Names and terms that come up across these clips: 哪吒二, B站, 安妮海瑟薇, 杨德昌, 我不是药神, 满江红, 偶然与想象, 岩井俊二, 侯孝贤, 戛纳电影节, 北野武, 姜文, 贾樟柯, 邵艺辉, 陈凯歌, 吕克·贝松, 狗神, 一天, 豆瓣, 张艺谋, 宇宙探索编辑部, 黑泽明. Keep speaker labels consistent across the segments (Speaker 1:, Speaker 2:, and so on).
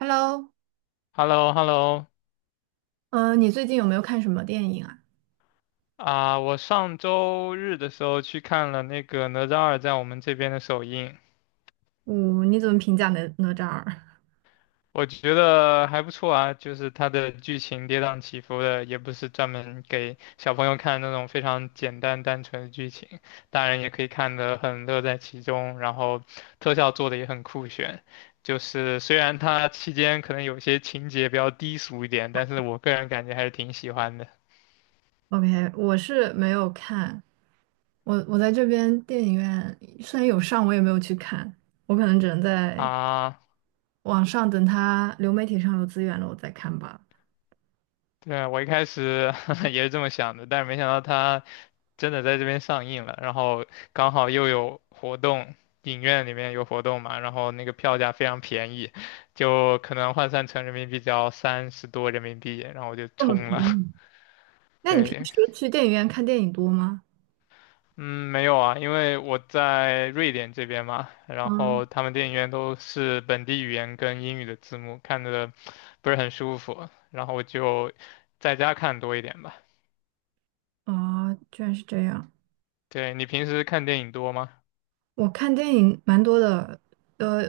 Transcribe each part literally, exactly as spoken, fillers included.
Speaker 1: Hello，
Speaker 2: h e l l o h e l l o。
Speaker 1: 嗯，你最近有没有看什么电影啊？
Speaker 2: 啊，我上周日的时候去看了那个《哪吒二》在我们这边的首映，
Speaker 1: 我，你怎么评价哪哪吒二
Speaker 2: 我觉得还不错啊，就是它的剧情跌宕起伏的，也不是专门给小朋友看那种非常简单单纯的剧情，大人也可以看得很乐在其中，然后特效做的也很酷炫。就是虽然它期间可能有些情节比较低俗一点，但是我个人感觉还是挺喜欢的
Speaker 1: ？OK，我是没有看，我我在这边电影院虽然有上，我也没有去看，我可能只能在
Speaker 2: 啊。
Speaker 1: 网上等它流媒体上有资源了，我再看吧。
Speaker 2: 对啊，我一开始 也是这么想的，但是没想到它真的在这边上映了，然后刚好又有活动，影院里面有活动嘛，然后那个票价非常便宜，就可能换算成人民币只要三十多人民币，然后我就
Speaker 1: 这么便
Speaker 2: 冲了。
Speaker 1: 宜？那你平
Speaker 2: 对，
Speaker 1: 时去电影院看电影多吗？
Speaker 2: 嗯，没有啊，因为我在瑞典这边嘛，然
Speaker 1: 嗯。
Speaker 2: 后他们电影院都是本地语言跟英语的字幕，看的不是很舒服，然后我就在家看多一点吧。
Speaker 1: 哦，居然是这样。
Speaker 2: 对，你平时看电影多吗？
Speaker 1: 我看电影蛮多的，呃，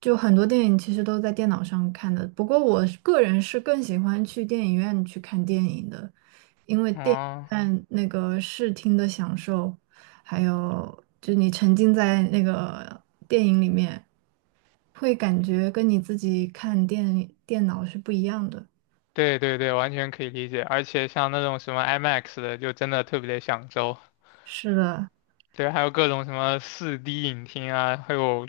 Speaker 1: 就很多电影其实都在电脑上看的。不过我是个人是更喜欢去电影院去看电影的，因为电影
Speaker 2: 哦，
Speaker 1: 院那个视听的享受，还有就你沉浸在那个电影里面，会感觉跟你自己看电电脑是不一样的。
Speaker 2: 对对对，完全可以理解。而且像那种什么 IMAX 的，就真的特别的享受。
Speaker 1: 是的，
Speaker 2: 对，还有各种什么四 d 影厅啊，还有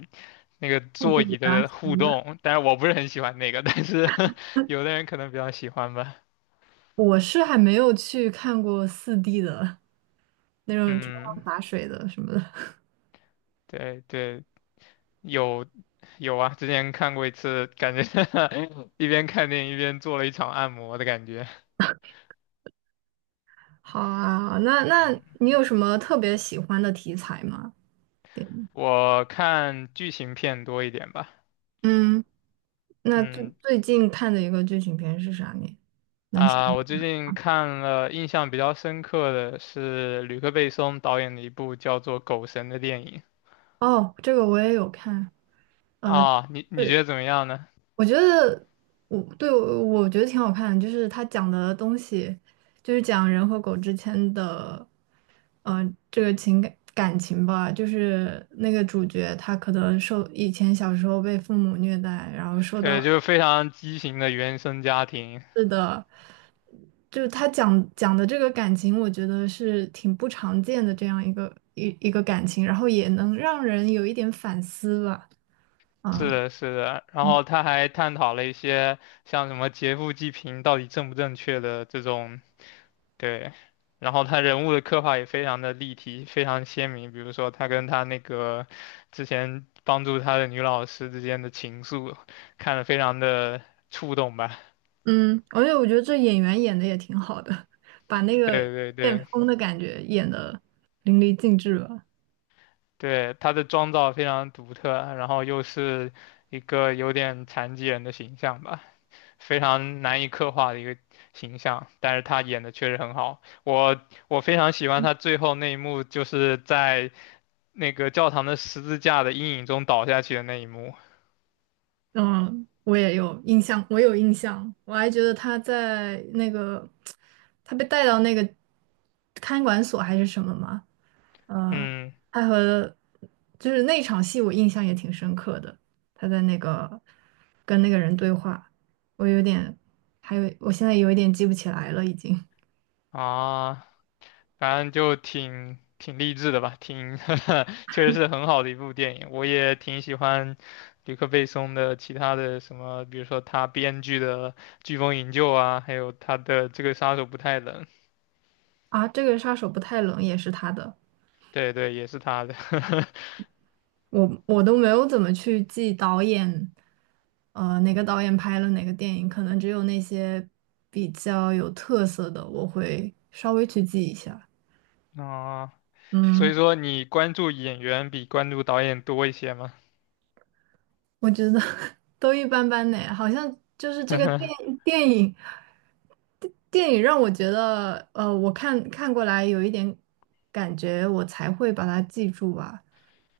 Speaker 2: 那个
Speaker 1: 复比
Speaker 2: 座椅
Speaker 1: 啊
Speaker 2: 的
Speaker 1: 什么
Speaker 2: 互
Speaker 1: 的。
Speaker 2: 动。但是我不是很喜欢那个，但是 有的人可能比较喜欢吧。
Speaker 1: 我是还没有去看过四 d 的 那种天
Speaker 2: 嗯，
Speaker 1: 上洒水的什么的。
Speaker 2: 对对，有有啊，之前看过一次，感觉 一边看电影一边做了一场按摩的感觉。
Speaker 1: 好啊，那那
Speaker 2: 嗯，
Speaker 1: 你有什么特别喜欢的题材吗？对。
Speaker 2: 我看剧情片多一点吧。
Speaker 1: 嗯，那最
Speaker 2: 嗯，
Speaker 1: 最近看的一个剧情片是啥呢？能想？
Speaker 2: 啊，我最近看了印象比较深刻的是吕克·贝松导演的一部叫做《狗神》的电影。
Speaker 1: 哦，这个我也有看。
Speaker 2: 啊，你你觉
Speaker 1: 对，
Speaker 2: 得怎么样呢？
Speaker 1: 我觉得我对我我觉得挺好看的，就是他讲的东西，就是讲人和狗之间的，呃，这个情感感情吧，就是那个主角他可能受以前小时候被父母虐待，然后受到
Speaker 2: 对，就是非常畸形的原生家庭。
Speaker 1: 是的。就是他讲讲的这个感情，我觉得是挺不常见的这样一个一一个感情，然后也能让人有一点反思吧。啊。
Speaker 2: 是的，是的，然后他还探讨了一些像什么劫富济贫到底正不正确的这种，对，然后他人物的刻画也非常的立体，非常鲜明。比如说他跟他那个之前帮助他的女老师之间的情愫，看得非常的触动吧。
Speaker 1: 嗯，而且我觉得这演员演的也挺好的，把那个
Speaker 2: 对对
Speaker 1: 变
Speaker 2: 对
Speaker 1: 疯的感觉演的淋漓尽致吧。
Speaker 2: 对，他的妆造非常独特，然后又是一个有点残疾人的形象吧，非常难以刻画的一个形象，但是他演的确实很好，我我非常喜欢他最后那一幕，就是在那个教堂的十字架的阴影中倒下去的那一幕。
Speaker 1: 嗯，我也有印象，我有印象，我还觉得他在那个 他被带到那个看管所还是什么嘛。呃，
Speaker 2: 嗯
Speaker 1: 他和就是那场戏我印象也挺深刻的，他在那个跟那个人对话，我有点，还有我现在有一点记不起来了已经。
Speaker 2: 啊，反正就挺挺励志的吧，挺 确实是很好的一部电影。我也挺喜欢吕克贝松的其他的什么，比如说他编剧的《飓风营救》啊，还有他的这个《杀手不太冷》，
Speaker 1: 啊，这个杀手不太冷也是他的。
Speaker 2: 对对，也是他的。
Speaker 1: 我我都没有怎么去记导演，呃，哪个导演拍了哪个电影，可能只有那些比较有特色的，我会稍微去记一下。
Speaker 2: 啊，所
Speaker 1: 嗯。
Speaker 2: 以说你关注演员比关注导演多一些吗？
Speaker 1: 我觉得 都一般般呢，好像就是这个电电影电影让我觉得，呃，我看看过来有一点感觉，我才会把它记住吧。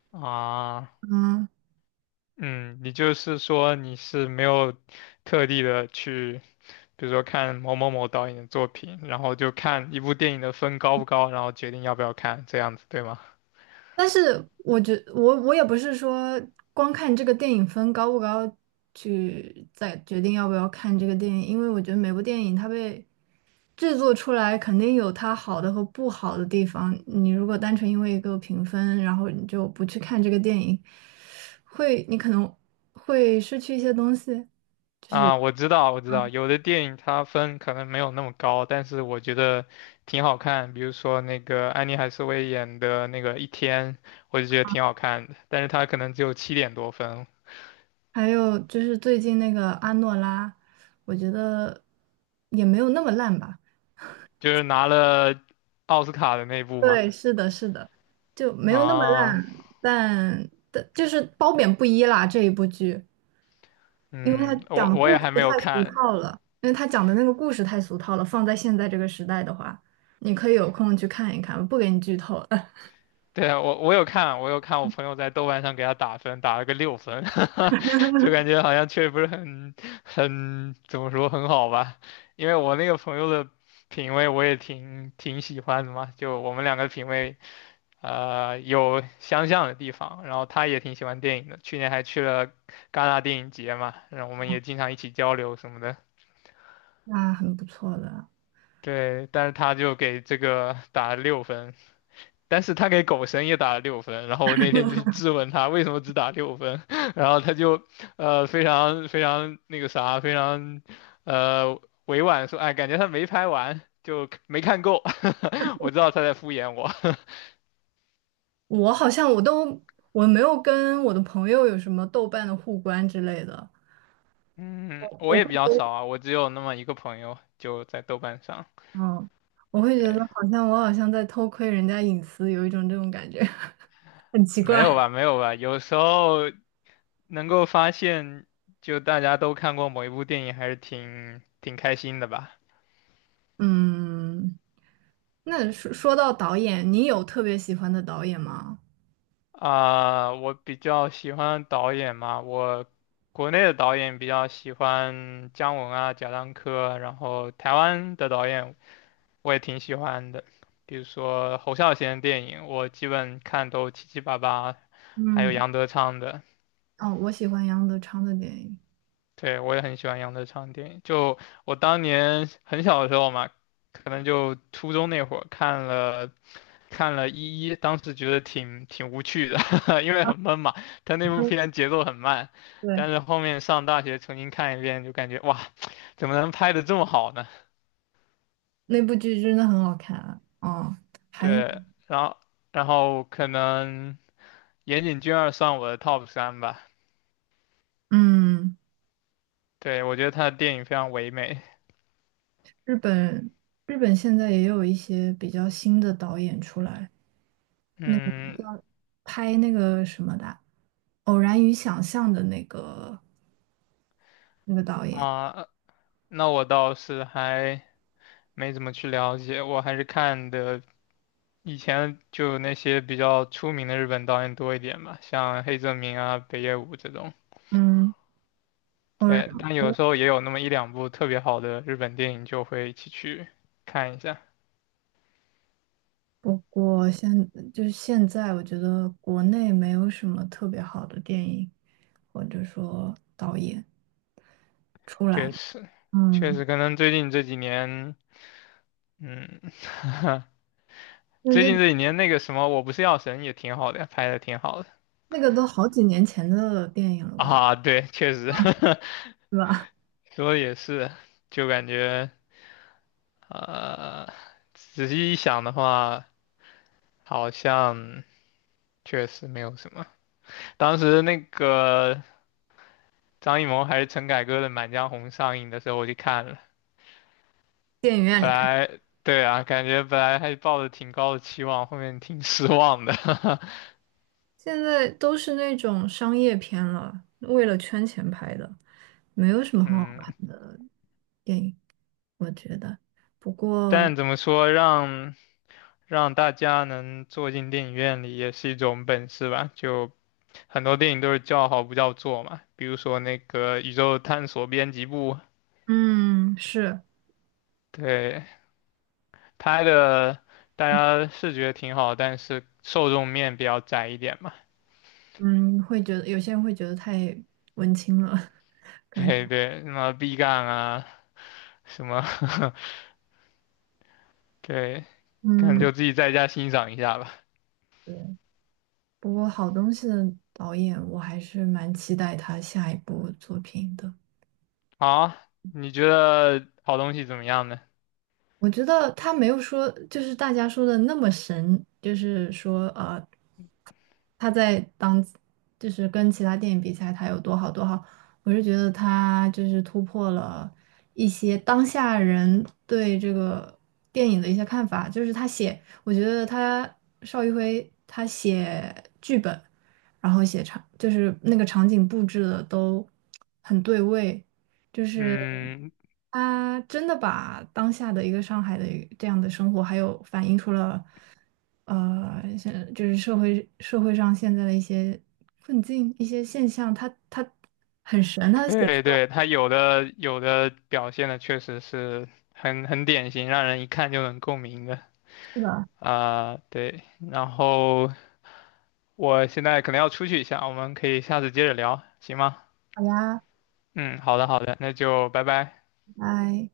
Speaker 2: 啊，
Speaker 1: 嗯，
Speaker 2: 嗯，你就是说你是没有特地的去。比如说看某某某导演的作品，然后就看一部电影的分高不高，然后决定要不要看，这样子对吗？
Speaker 1: 但是我觉我我也不是说光看这个电影分高不高去再决定要不要看这个电影，因为我觉得每部电影它被制作出来肯定有它好的和不好的地方。你如果单纯因为一个评分，然后你就不去看这个电影，会，你可能会失去一些东西。就是
Speaker 2: 啊，我知道，我知道，有的电影它分可能没有那么高，但是我觉得挺好看。比如说那个安妮海瑟薇演的那个《一天》，我就觉得挺好看的，但是它可能只有七点多分，
Speaker 1: 还有就是最近那个阿诺拉，我觉得也没有那么烂吧。
Speaker 2: 就是拿了奥斯卡的那部嘛。
Speaker 1: 对，是的，是的，就没有那么
Speaker 2: 啊，
Speaker 1: 烂，但但就是褒贬不一啦。这一部剧，因为他
Speaker 2: 嗯，我
Speaker 1: 讲的
Speaker 2: 我
Speaker 1: 故
Speaker 2: 也
Speaker 1: 事
Speaker 2: 还没有
Speaker 1: 太俗
Speaker 2: 看，
Speaker 1: 套了，因为他讲的那个故事太俗套了，放在现在这个时代的话，你可以有空去看一看，不给你剧透了，
Speaker 2: 对啊，我我有看，我有看我朋友在豆瓣上给他打分，打了个六分，就感觉好像确实不是很很怎么说很好吧，因为我那个朋友的品味我也挺挺喜欢的嘛，就我们两个品味呃有相像的地方，然后他也挺喜欢电影的，去年还去了戛纳电影节嘛，然后我们也经常一起交流什么的，
Speaker 1: 那很不错的。
Speaker 2: 对，但是他就给这个打了六分，但是他给狗神也打了六分，然后我那天就去质问他为什么只打六分，然后他就呃非常非常那个啥，非常呃委婉说，哎，感觉他没拍完，就没看够。我知道他在敷衍我。
Speaker 1: 我好像我都我没有跟我的朋友有什么豆瓣的互关之类的，
Speaker 2: 嗯，我
Speaker 1: 我
Speaker 2: 也
Speaker 1: 会
Speaker 2: 比
Speaker 1: 觉
Speaker 2: 较
Speaker 1: 得，
Speaker 2: 少啊，我只有那么一个朋友，就在豆瓣上。
Speaker 1: 嗯，我会觉得
Speaker 2: 对，
Speaker 1: 好像我好像在偷窥人家隐私，有一种这种感觉，很奇
Speaker 2: 没有
Speaker 1: 怪。
Speaker 2: 吧，没有吧，有时候能够发现，就大家都看过某一部电影，还是挺挺开心的吧。
Speaker 1: 嗯，那说说到导演，你有特别喜欢的导演吗？
Speaker 2: 啊，我比较喜欢导演嘛，我国内的导演比较喜欢姜文啊、贾樟柯，然后台湾的导演我也挺喜欢的，比如说侯孝贤的电影，我基本看都七七八八，还有
Speaker 1: 嗯。
Speaker 2: 杨德昌的，
Speaker 1: 哦，我喜欢杨德昌的电影。
Speaker 2: 对，我也很喜欢杨德昌的电影。就我当年很小的时候嘛，可能就初中那会儿看了看了一一，当时觉得挺挺无趣的，因为很闷嘛。他那部片节奏很慢，
Speaker 1: 对，
Speaker 2: 但是后面上大学重新看一遍，就感觉哇，怎么能拍的这么好呢？
Speaker 1: 那部剧真的很好看啊！哦，还
Speaker 2: 对，然后然后可能岩井俊二算我的 top 三吧。
Speaker 1: 嗯，
Speaker 2: 对，我觉得他的电影非常唯美。
Speaker 1: 日本日本现在也有一些比较新的导演出来
Speaker 2: 嗯
Speaker 1: 拍那个什么的啊《偶然与想象》的那个那个导演，
Speaker 2: 啊，那我倒是还没怎么去了解，我还是看的。以前就那些比较出名的日本导演多一点吧，像黑泽明啊、北野武这种。
Speaker 1: 嗯，偶然。
Speaker 2: 对，但有时候也有那么一两部特别好的日本电影，就会一起去看一下。
Speaker 1: 不过现就是现在，我觉得国内没有什么特别好的电影或者说导演出
Speaker 2: 确
Speaker 1: 来。
Speaker 2: 实，确
Speaker 1: 嗯，
Speaker 2: 实，可能最近这几年，嗯，
Speaker 1: 那
Speaker 2: 最
Speaker 1: 这
Speaker 2: 近这几年那个什么，我不是药神也挺好的，拍的挺好的
Speaker 1: 那个都好几年前的电影了吧，
Speaker 2: 啊。对，确实，
Speaker 1: 是吧？
Speaker 2: 说的也是，就感觉呃，仔细一想的话，好像确实没有什么。当时那个张艺谋还是陈凯歌的《满江红》上映的时候，我去看了。本来对啊，感觉本来还抱着挺高的期望，后面挺失望的。
Speaker 1: 现在都是那种商业片了，为了圈钱拍的，没有什么很好
Speaker 2: 嗯，
Speaker 1: 看的电影，我觉得。不过，
Speaker 2: 但怎么说，让让大家能坐进电影院里也是一种本事吧。就很多电影都是叫好不叫座嘛，比如说那个《宇宙探索编辑部》，
Speaker 1: 嗯，是，
Speaker 2: 对，拍的大家是觉得挺好，但是受众面比较窄一点嘛。
Speaker 1: 嗯，会觉得有些人会觉得太文青了，可能
Speaker 2: 对
Speaker 1: 看
Speaker 2: 对，什么 B 站啊，什么，对，可能
Speaker 1: 嗯，
Speaker 2: 就自己在家欣赏一下吧。
Speaker 1: 对。不过，好东西的导演，我还是蛮期待他下一部作品的。
Speaker 2: 好，你觉得好东西怎么样呢？
Speaker 1: 我觉得他没有说，就是大家说的那么神，就是说，呃，他在当，就是跟其他电影比起来，他有多好多好。我是觉得他就是突破了一些当下人对这个电影的一些看法，就是他写，我觉得他邵艺辉他写剧本，然后写场，就是那个场景布置的都很对位，就是。
Speaker 2: 嗯，
Speaker 1: 他真的把当下的一个上海的一个这样的生活，还有反映出了，呃，现就是社会社会上现在的一些困境、一些现象，他他很神，他的写
Speaker 2: 对对，它有的有的表现的确实是很很典型，让人一看就能共鸣的
Speaker 1: 是的。
Speaker 2: 啊，对。然后我现在可能要出去一下，我们可以下次接着聊，行吗？
Speaker 1: 好呀，
Speaker 2: 嗯，好的好的，那就拜拜。
Speaker 1: 拜拜。